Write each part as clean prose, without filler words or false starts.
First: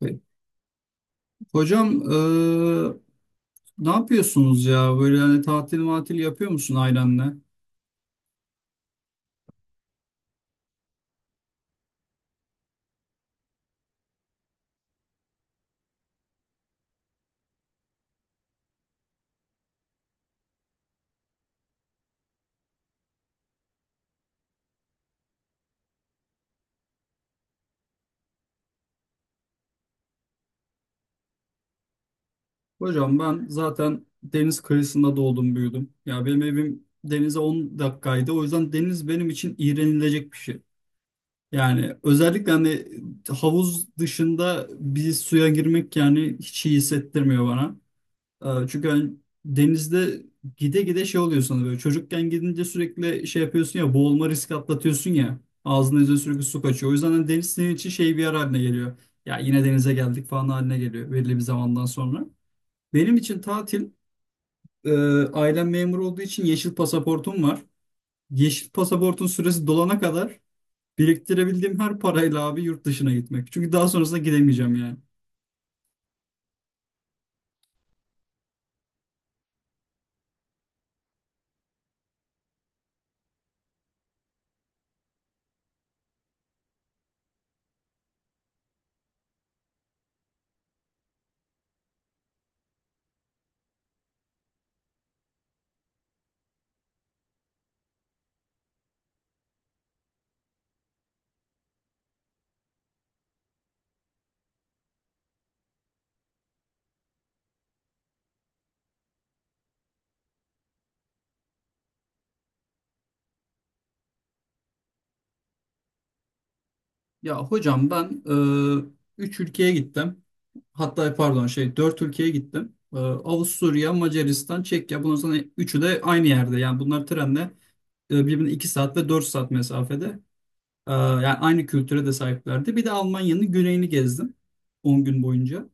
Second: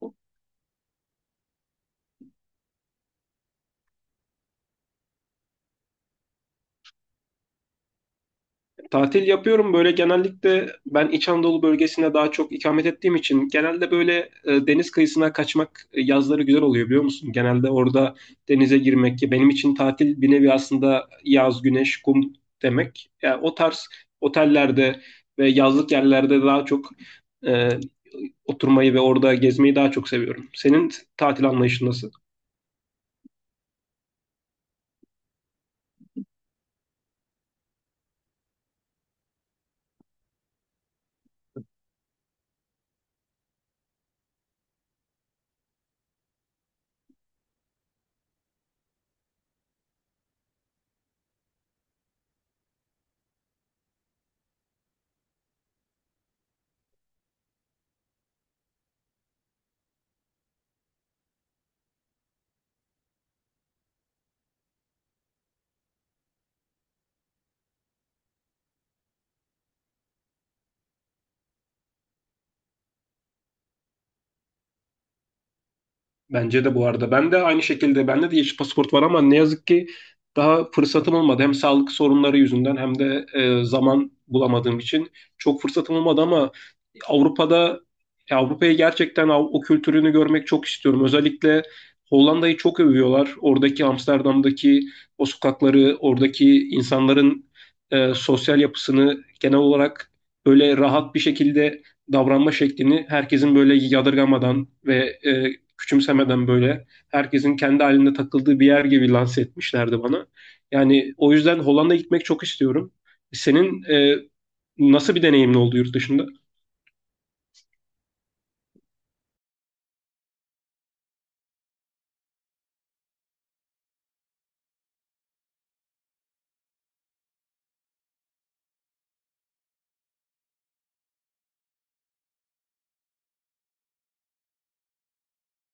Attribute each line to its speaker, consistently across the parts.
Speaker 1: Peki. Hocam ne yapıyorsunuz ya? Böyle hani tatil matil yapıyor musun ailenle?
Speaker 2: Tatil yapıyorum, böyle genellikle ben İç Anadolu bölgesinde daha çok ikamet ettiğim için genelde böyle deniz kıyısına kaçmak yazları güzel oluyor, biliyor musun? Genelde orada denize girmek, ki benim için tatil bir nevi aslında yaz, güneş, kum demek. Yani o tarz otellerde ve yazlık yerlerde daha çok e, oturmayı ve orada gezmeyi daha çok seviyorum. Senin tatil anlayışın nasıl?
Speaker 1: Hocam ben zaten deniz kıyısında doğdum büyüdüm. Ya benim evim denize 10 dakikaydı. O yüzden deniz benim için iğrenilecek bir şey. Yani özellikle hani havuz dışında bir suya girmek yani hiç iyi hissettirmiyor bana. Çünkü hani denizde gide gide şey oluyor sana böyle çocukken gidince sürekli şey yapıyorsun ya boğulma riski atlatıyorsun ya ağzına yüzüne sürekli su kaçıyor. O yüzden hani deniz senin için şey bir yer haline geliyor. Ya yine denize geldik falan haline geliyor belirli bir zamandan sonra. Benim için tatil e, ailem memur olduğu için yeşil pasaportum var. Yeşil pasaportun süresi dolana kadar biriktirebildiğim her parayla abi yurt dışına gitmek. Çünkü daha sonrasında gidemeyeceğim yani.
Speaker 2: Bence de, bu arada. Ben de aynı şekilde, bende de yeşil pasaport var ama ne yazık ki daha fırsatım olmadı. Hem sağlık sorunları yüzünden hem de zaman bulamadığım için çok fırsatım olmadı ama Avrupa'da, Avrupa'ya gerçekten o kültürünü görmek çok istiyorum. Özellikle Hollanda'yı çok övüyorlar. Oradaki Amsterdam'daki o sokakları, oradaki insanların sosyal yapısını, genel olarak böyle rahat bir şekilde davranma şeklini, herkesin böyle yadırgamadan ve e, küçümsemeden, böyle herkesin kendi halinde takıldığı bir yer gibi lanse etmişlerdi bana. Yani o yüzden Hollanda'ya gitmek çok istiyorum. Senin nasıl bir deneyimin oldu yurt dışında?
Speaker 1: Ya hocam ben 3 ülkeye gittim. Hatta pardon şey 4 ülkeye gittim. Avusturya, Macaristan, Çekya. Bundan sonra üçü de aynı yerde. Yani bunlar trenle birbirine 2 saat ve 4 saat mesafede. Yani aynı kültüre de sahiplerdi. Bir de Almanya'nın güneyini gezdim 10 gün boyunca.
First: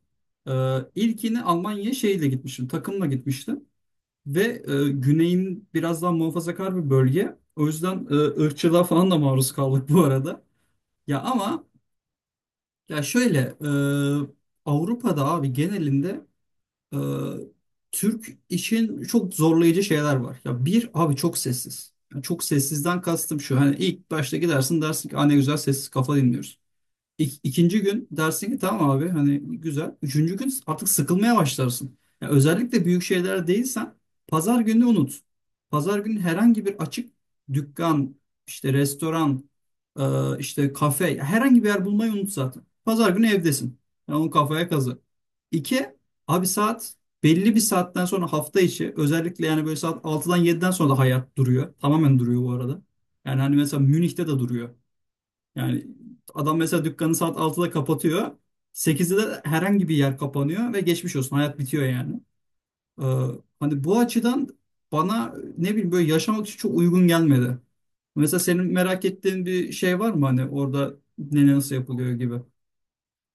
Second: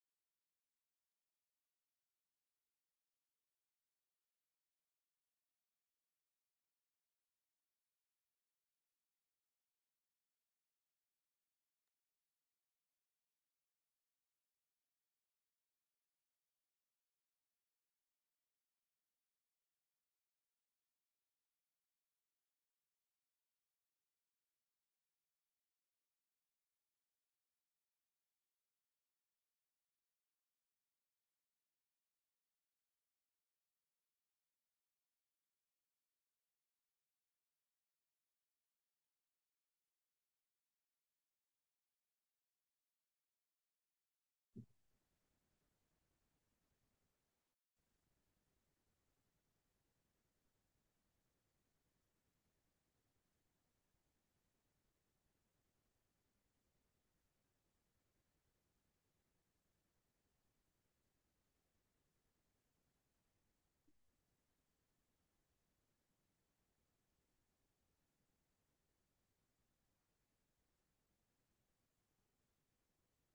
Speaker 1: E, ilkini Almanya'ya şeyle gitmiştim. Takımla gitmiştim. Ve güneyin biraz daha muhafazakar bir bölge. O yüzden ırkçılığa falan da maruz kaldık bu arada. Ya ama ya şöyle Avrupa'da abi genelinde e, Türk için çok zorlayıcı şeyler var. Ya bir abi çok sessiz. Yani çok sessizden kastım şu. Hani ilk başta gidersin dersin ki "Aa, ne güzel sessiz kafa dinliyoruz." İkinci gün dersin ki tamam abi hani güzel. Üçüncü gün artık sıkılmaya başlarsın. Yani özellikle büyük şeyler değilsen pazar günü unut. Pazar günü herhangi bir açık dükkan, işte restoran, işte kafe herhangi bir yer bulmayı unut zaten. Pazar günü evdesin. Yani onu kafaya kazı. İki, abi saat belli bir saatten sonra hafta içi özellikle yani böyle saat 6'dan 7'den sonra da hayat duruyor. Tamamen duruyor bu arada. Yani hani mesela Münih'te de duruyor. Yani adam mesela dükkanı saat 6'da kapatıyor. 8'de de herhangi bir yer kapanıyor ve geçmiş olsun hayat bitiyor yani. Ee, Hani bu açıdan bana ne bileyim böyle yaşamak için çok uygun gelmedi. Mesela senin merak ettiğin bir şey var mı hani orada ne nasıl yapılıyor gibi?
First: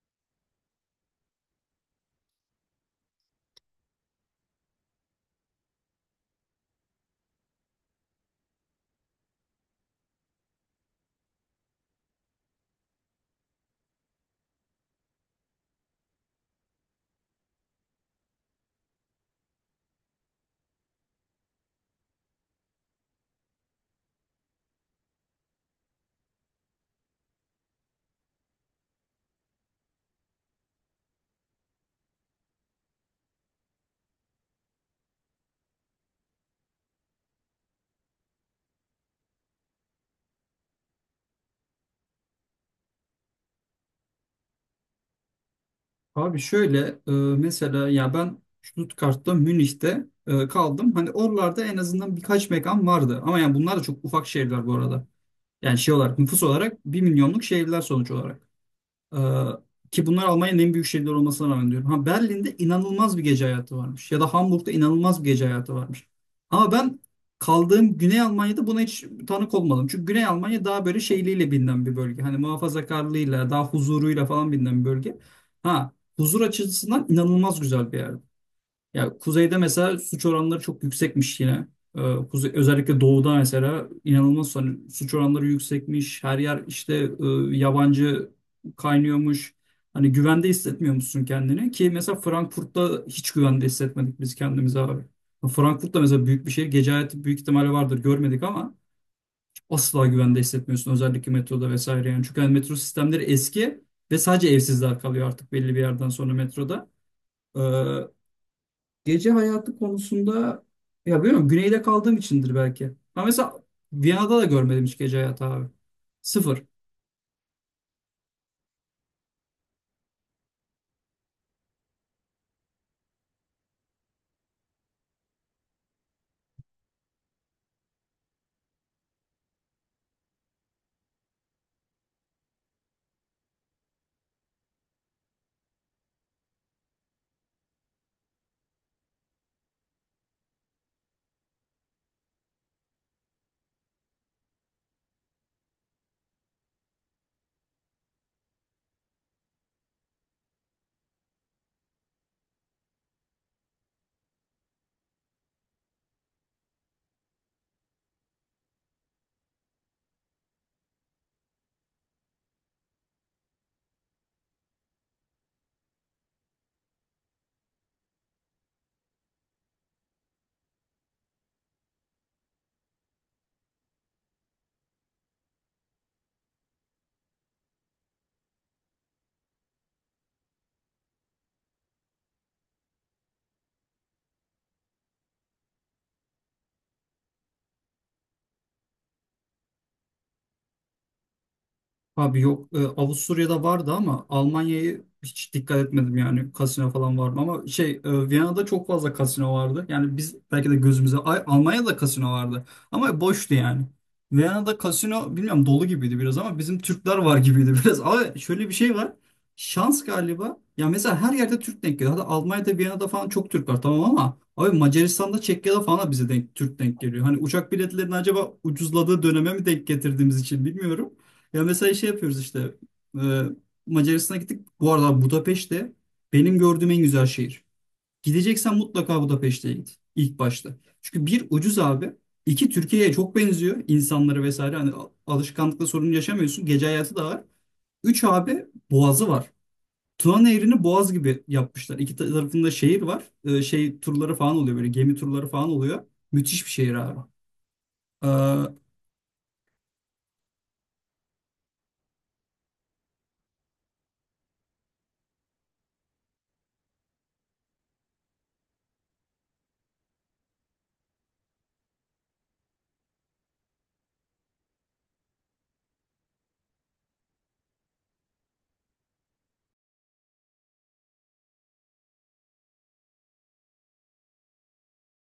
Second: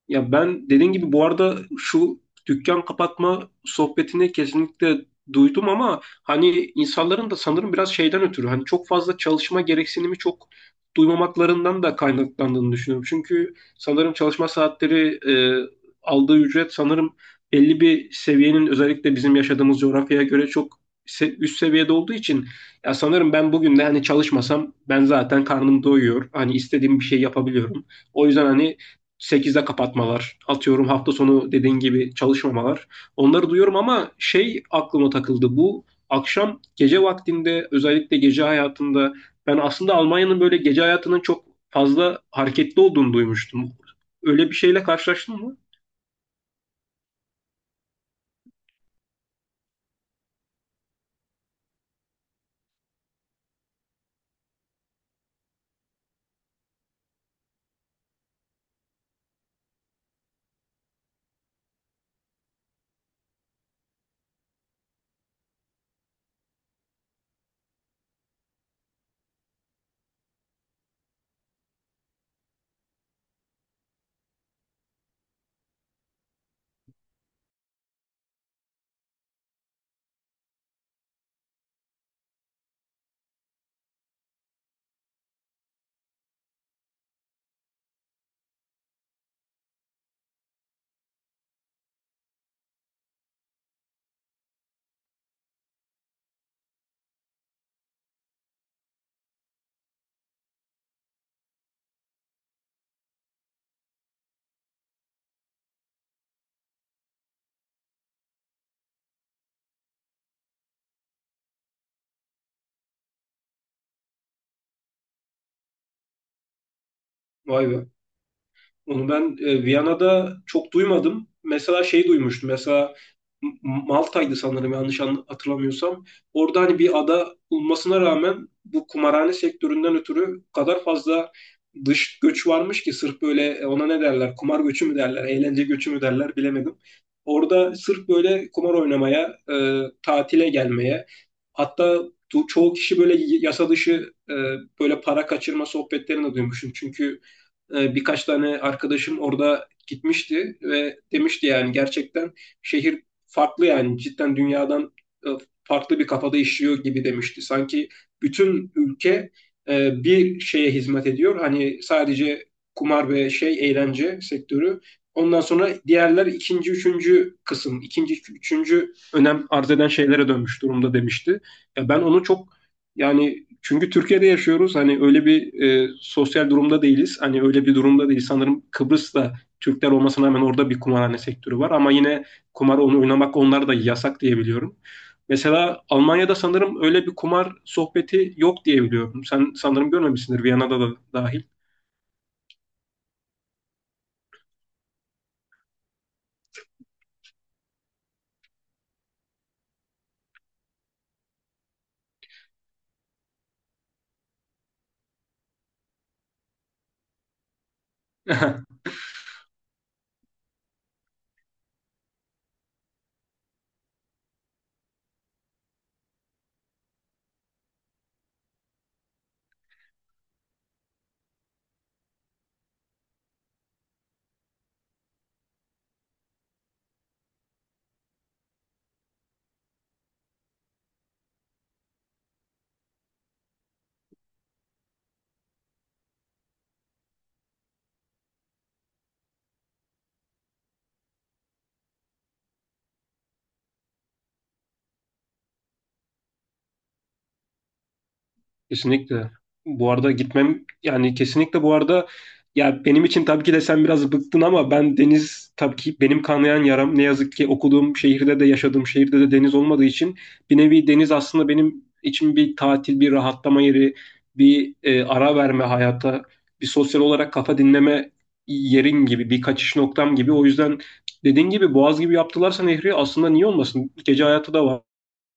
Speaker 2: Ya ben dediğin gibi, bu arada şu dükkan kapatma sohbetini kesinlikle duydum ama hani insanların da sanırım biraz şeyden ötürü, hani çok fazla çalışma gereksinimi çok duymamaklarından da kaynaklandığını düşünüyorum. Çünkü sanırım çalışma saatleri, aldığı ücret sanırım belli bir seviyenin, özellikle bizim yaşadığımız coğrafyaya göre çok üst seviyede olduğu için, ya sanırım ben bugün de hani çalışmasam ben zaten karnım doyuyor. Hani istediğim bir şey yapabiliyorum. O yüzden hani 8'de kapatmalar, atıyorum hafta sonu dediğin gibi çalışmamalar. Onları duyuyorum ama şey aklıma takıldı. Bu akşam gece vaktinde, özellikle gece hayatında, ben aslında Almanya'nın böyle gece hayatının çok fazla hareketli olduğunu duymuştum. Öyle bir şeyle karşılaştın mı?
Speaker 1: Abi şöyle e, mesela ya ben Stuttgart'ta Münih'te kaldım. Hani oralarda en azından birkaç mekan vardı. Ama yani bunlar da çok ufak şehirler bu arada. Yani şey olarak nüfus olarak bir milyonluk şehirler sonuç olarak. Ee, ki bunlar Almanya'nın en büyük şehirleri olmasına rağmen diyorum. Ha Berlin'de inanılmaz bir gece hayatı varmış. Ya da Hamburg'da inanılmaz bir gece hayatı varmış. Ama ben kaldığım Güney Almanya'da buna hiç tanık olmadım. Çünkü Güney Almanya daha böyle şeyliğiyle bilinen bir bölge. Hani muhafazakarlığıyla, daha huzuruyla falan bilinen bir bölge. Ha huzur açısından inanılmaz güzel bir yer. Ya kuzeyde mesela suç oranları çok yüksekmiş yine. Ee, Özellikle doğuda mesela inanılmaz hani suç oranları yüksekmiş. Her yer işte yabancı kaynıyormuş. Hani güvende hissetmiyor musun kendini? Ki mesela Frankfurt'ta hiç güvende hissetmedik biz kendimizi abi. Frankfurt'ta mesela büyük bir şehir. Gece hayatı büyük ihtimalle vardır görmedik ama asla güvende hissetmiyorsun. Özellikle metroda vesaire yani. Çünkü hani metro sistemleri eski ve sadece evsizler kalıyor artık belli bir yerden sonra metroda. Ee, Gece hayatı konusunda ya bilmiyorum güneyde kaldığım içindir belki. Ama mesela Viyana'da da görmedim hiç gece hayatı abi. Sıfır.
Speaker 2: Vay be. Onu ben Viyana'da çok duymadım. Mesela şey duymuştum. Mesela Malta'ydı sanırım, yanlış hatırlamıyorsam. Orada hani bir ada olmasına rağmen, bu kumarhane sektöründen ötürü o kadar fazla dış göç varmış ki sırf böyle, ona ne derler? Kumar göçü mü derler? Eğlence göçü mü derler? Bilemedim. Orada sırf böyle kumar oynamaya, tatile gelmeye, hatta çoğu kişi böyle yasa dışı böyle para kaçırma sohbetlerini de duymuşum. Çünkü birkaç tane arkadaşım orada gitmişti ve demişti yani gerçekten şehir farklı, yani cidden dünyadan e, farklı bir kafada işliyor gibi demişti. Sanki bütün ülke bir şeye hizmet ediyor. Hani sadece kumar ve şey eğlence sektörü. Ondan sonra diğerler ikinci, üçüncü kısım, ikinci, üçüncü önem arz eden şeylere dönmüş durumda demişti. Ya ben onu çok, yani çünkü Türkiye'de yaşıyoruz. Hani öyle bir sosyal durumda değiliz. Hani öyle bir durumda değil. Sanırım Kıbrıs'ta Türkler olmasına rağmen orada bir kumarhane sektörü var. Ama yine kumar, onu oynamak onlar da yasak diye biliyorum. Mesela Almanya'da sanırım öyle bir kumar sohbeti yok diye biliyorum. Sen sanırım görmemişsindir, Viyana'da da dahil.
Speaker 1: Abi yok Avusturya'da vardı ama Almanya'yı hiç dikkat etmedim yani kasino falan var mı ama şey Viyana'da çok fazla kasino vardı. Yani biz belki de gözümüze ay, Almanya'da kasino vardı ama boştu yani. Viyana'da kasino bilmiyorum dolu gibiydi biraz ama bizim Türkler var gibiydi biraz. Ama şöyle bir şey var. Şans galiba. Ya mesela her yerde Türk denk geliyor. Hatta Almanya'da, Viyana'da falan çok Türk var tamam ama abi Macaristan'da, Çekya'da falan da bize denk Türk denk geliyor. Hani uçak biletlerinin acaba ucuzladığı döneme mi denk getirdiğimiz için bilmiyorum. Ya mesela şey yapıyoruz işte. e, Macaristan'a gittik. Bu arada Budapeşte benim gördüğüm en güzel şehir. Gideceksen mutlaka Budapeşte'ye git ilk başta. Çünkü bir ucuz abi. İki Türkiye'ye çok benziyor insanları vesaire. Hani alışkanlıkla sorun yaşamıyorsun. Gece hayatı da var. Üç abi boğazı var. Tuna Nehri'ni boğaz gibi yapmışlar. İki tarafında şehir var. Şey turları falan oluyor böyle gemi turları falan oluyor. Müthiş bir şehir abi. Ee,
Speaker 2: Kesinlikle. Bu arada gitmem, yani kesinlikle bu arada, ya benim için tabii ki de sen biraz bıktın ama ben deniz, tabii ki benim kanayan yaram, ne yazık ki okuduğum şehirde de yaşadığım şehirde de deniz olmadığı için, bir nevi deniz aslında benim için bir tatil, bir rahatlama yeri, bir ara verme hayata, bir sosyal olarak kafa dinleme yerin gibi, bir kaçış noktam gibi. O yüzden dediğin gibi, Boğaz gibi yaptılarsa nehri aslında, niye olmasın? Gece hayatı da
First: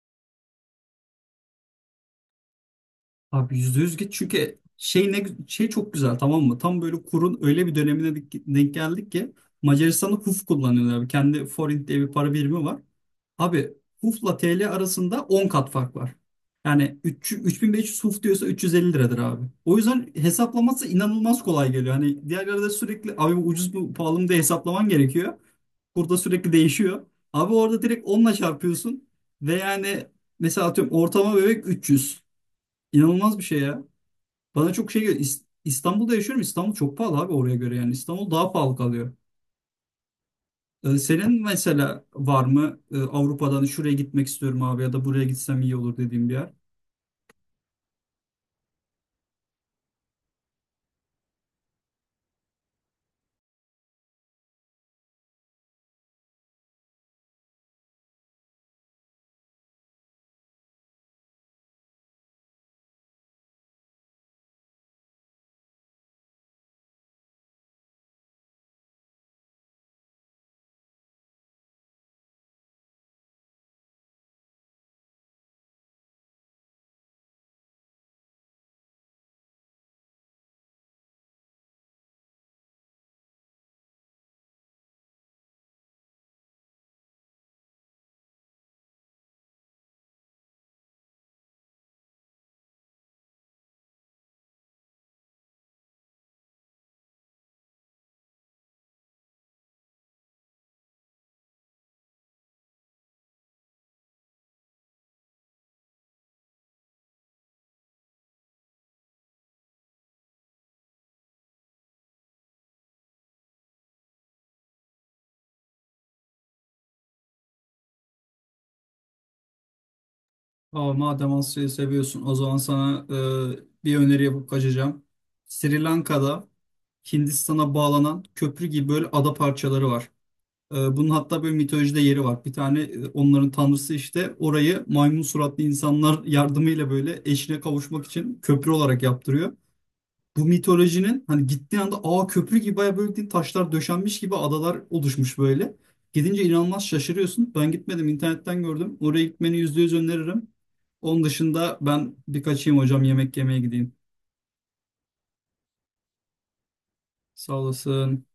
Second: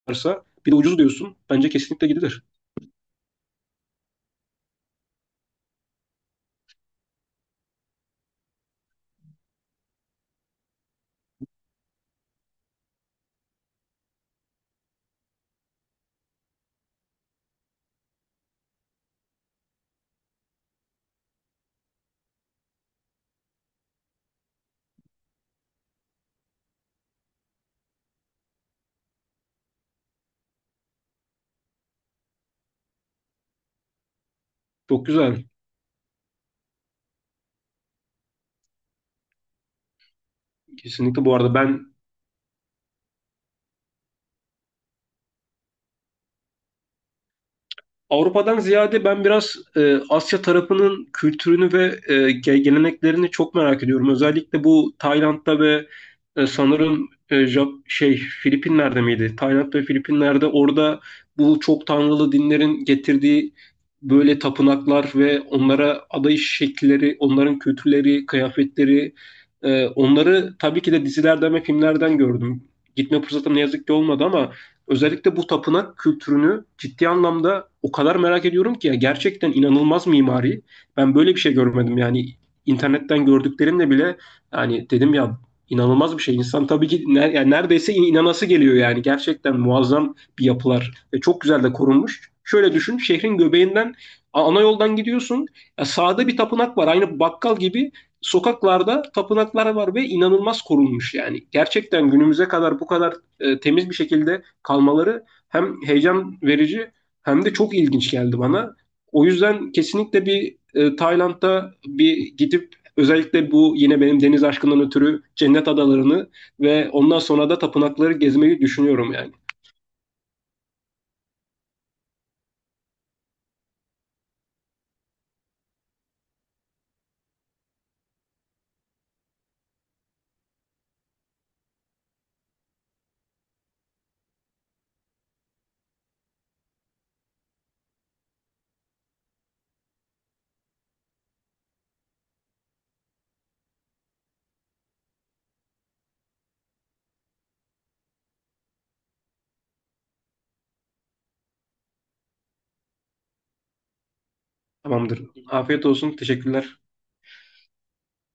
Speaker 2: varsa, bir de ucuz diyorsun. Bence kesinlikle gidilir.
Speaker 1: Abi %100 git çünkü şey ne şey çok güzel tamam mı? Tam böyle kurun öyle bir dönemine denk geldik ki Macaristan'da HUF kullanıyorlar abi. Kendi forint diye bir para birimi var. Abi HUF'la TL arasında 10 kat fark var. Yani 3, 3500 HUF diyorsa 350 liradır abi. O yüzden hesaplaması inanılmaz kolay geliyor. Hani diğerlerde sürekli abi bu ucuz mu pahalı mı diye hesaplaman gerekiyor. Burada sürekli değişiyor. Abi orada direkt onla çarpıyorsun ve yani mesela atıyorum ortama bebek 300. İnanılmaz bir şey ya. Bana çok şey
Speaker 2: Çok
Speaker 1: geliyor.
Speaker 2: güzel.
Speaker 1: İstanbul'da yaşıyorum. İstanbul çok pahalı abi oraya göre yani. İstanbul daha pahalı kalıyor. Ee,
Speaker 2: Kesinlikle bu
Speaker 1: senin
Speaker 2: arada ben,
Speaker 1: mesela var mı Avrupa'dan şuraya gitmek istiyorum abi ya da buraya gitsem iyi olur dediğim bir yer?
Speaker 2: Avrupa'dan ziyade ben biraz Asya tarafının kültürünü ve geleneklerini çok merak ediyorum. Özellikle bu Tayland'da ve sanırım Filipinler'de miydi? Tayland ve Filipinler'de, orada bu çok tanrılı dinlerin getirdiği böyle tapınaklar ve onlara adayış şekilleri, onların kültürleri, kıyafetleri, onları tabii ki de dizilerden ve filmlerden gördüm. Gitme fırsatım ne yazık ki olmadı ama özellikle bu tapınak kültürünü ciddi anlamda o kadar merak ediyorum ki, gerçekten inanılmaz mimari. Ben böyle bir şey görmedim yani, internetten gördüklerimle bile, yani dedim ya, inanılmaz bir şey. İnsan tabii ki yani neredeyse inanası geliyor, yani gerçekten muazzam bir yapılar ve çok güzel de korunmuş. Şöyle düşün, şehrin göbeğinden ana yoldan gidiyorsun. Ya sağda bir tapınak var, aynı bakkal gibi sokaklarda tapınaklar var ve inanılmaz korunmuş yani. Gerçekten günümüze kadar bu kadar temiz bir şekilde kalmaları hem heyecan verici hem de çok ilginç geldi bana. O yüzden kesinlikle bir Tayland'da bir gidip, özellikle bu yine benim deniz aşkından ötürü cennet adalarını ve ondan sonra da tapınakları gezmeyi düşünüyorum yani.
Speaker 1: Aa, madem Asya'yı seviyorsun o zaman sana bir öneri yapıp kaçacağım. Sri Lanka'da Hindistan'a bağlanan köprü gibi böyle ada parçaları var. Bunun hatta böyle mitolojide yeri var. Bir tane onların tanrısı işte orayı maymun suratlı insanlar yardımıyla böyle eşine kavuşmak için köprü olarak yaptırıyor. Bu mitolojinin hani gittiği anda ağ köprü gibi baya böyle değil, taşlar döşenmiş gibi adalar oluşmuş böyle. Gidince inanılmaz şaşırıyorsun. Ben gitmedim internetten gördüm. Oraya gitmeni %100 öneririm. Onun dışında ben bir kaçayım hocam yemek yemeye gideyim.
Speaker 2: Tamamdır. Afiyet olsun. Teşekkürler.
Speaker 1: Sağ olasın.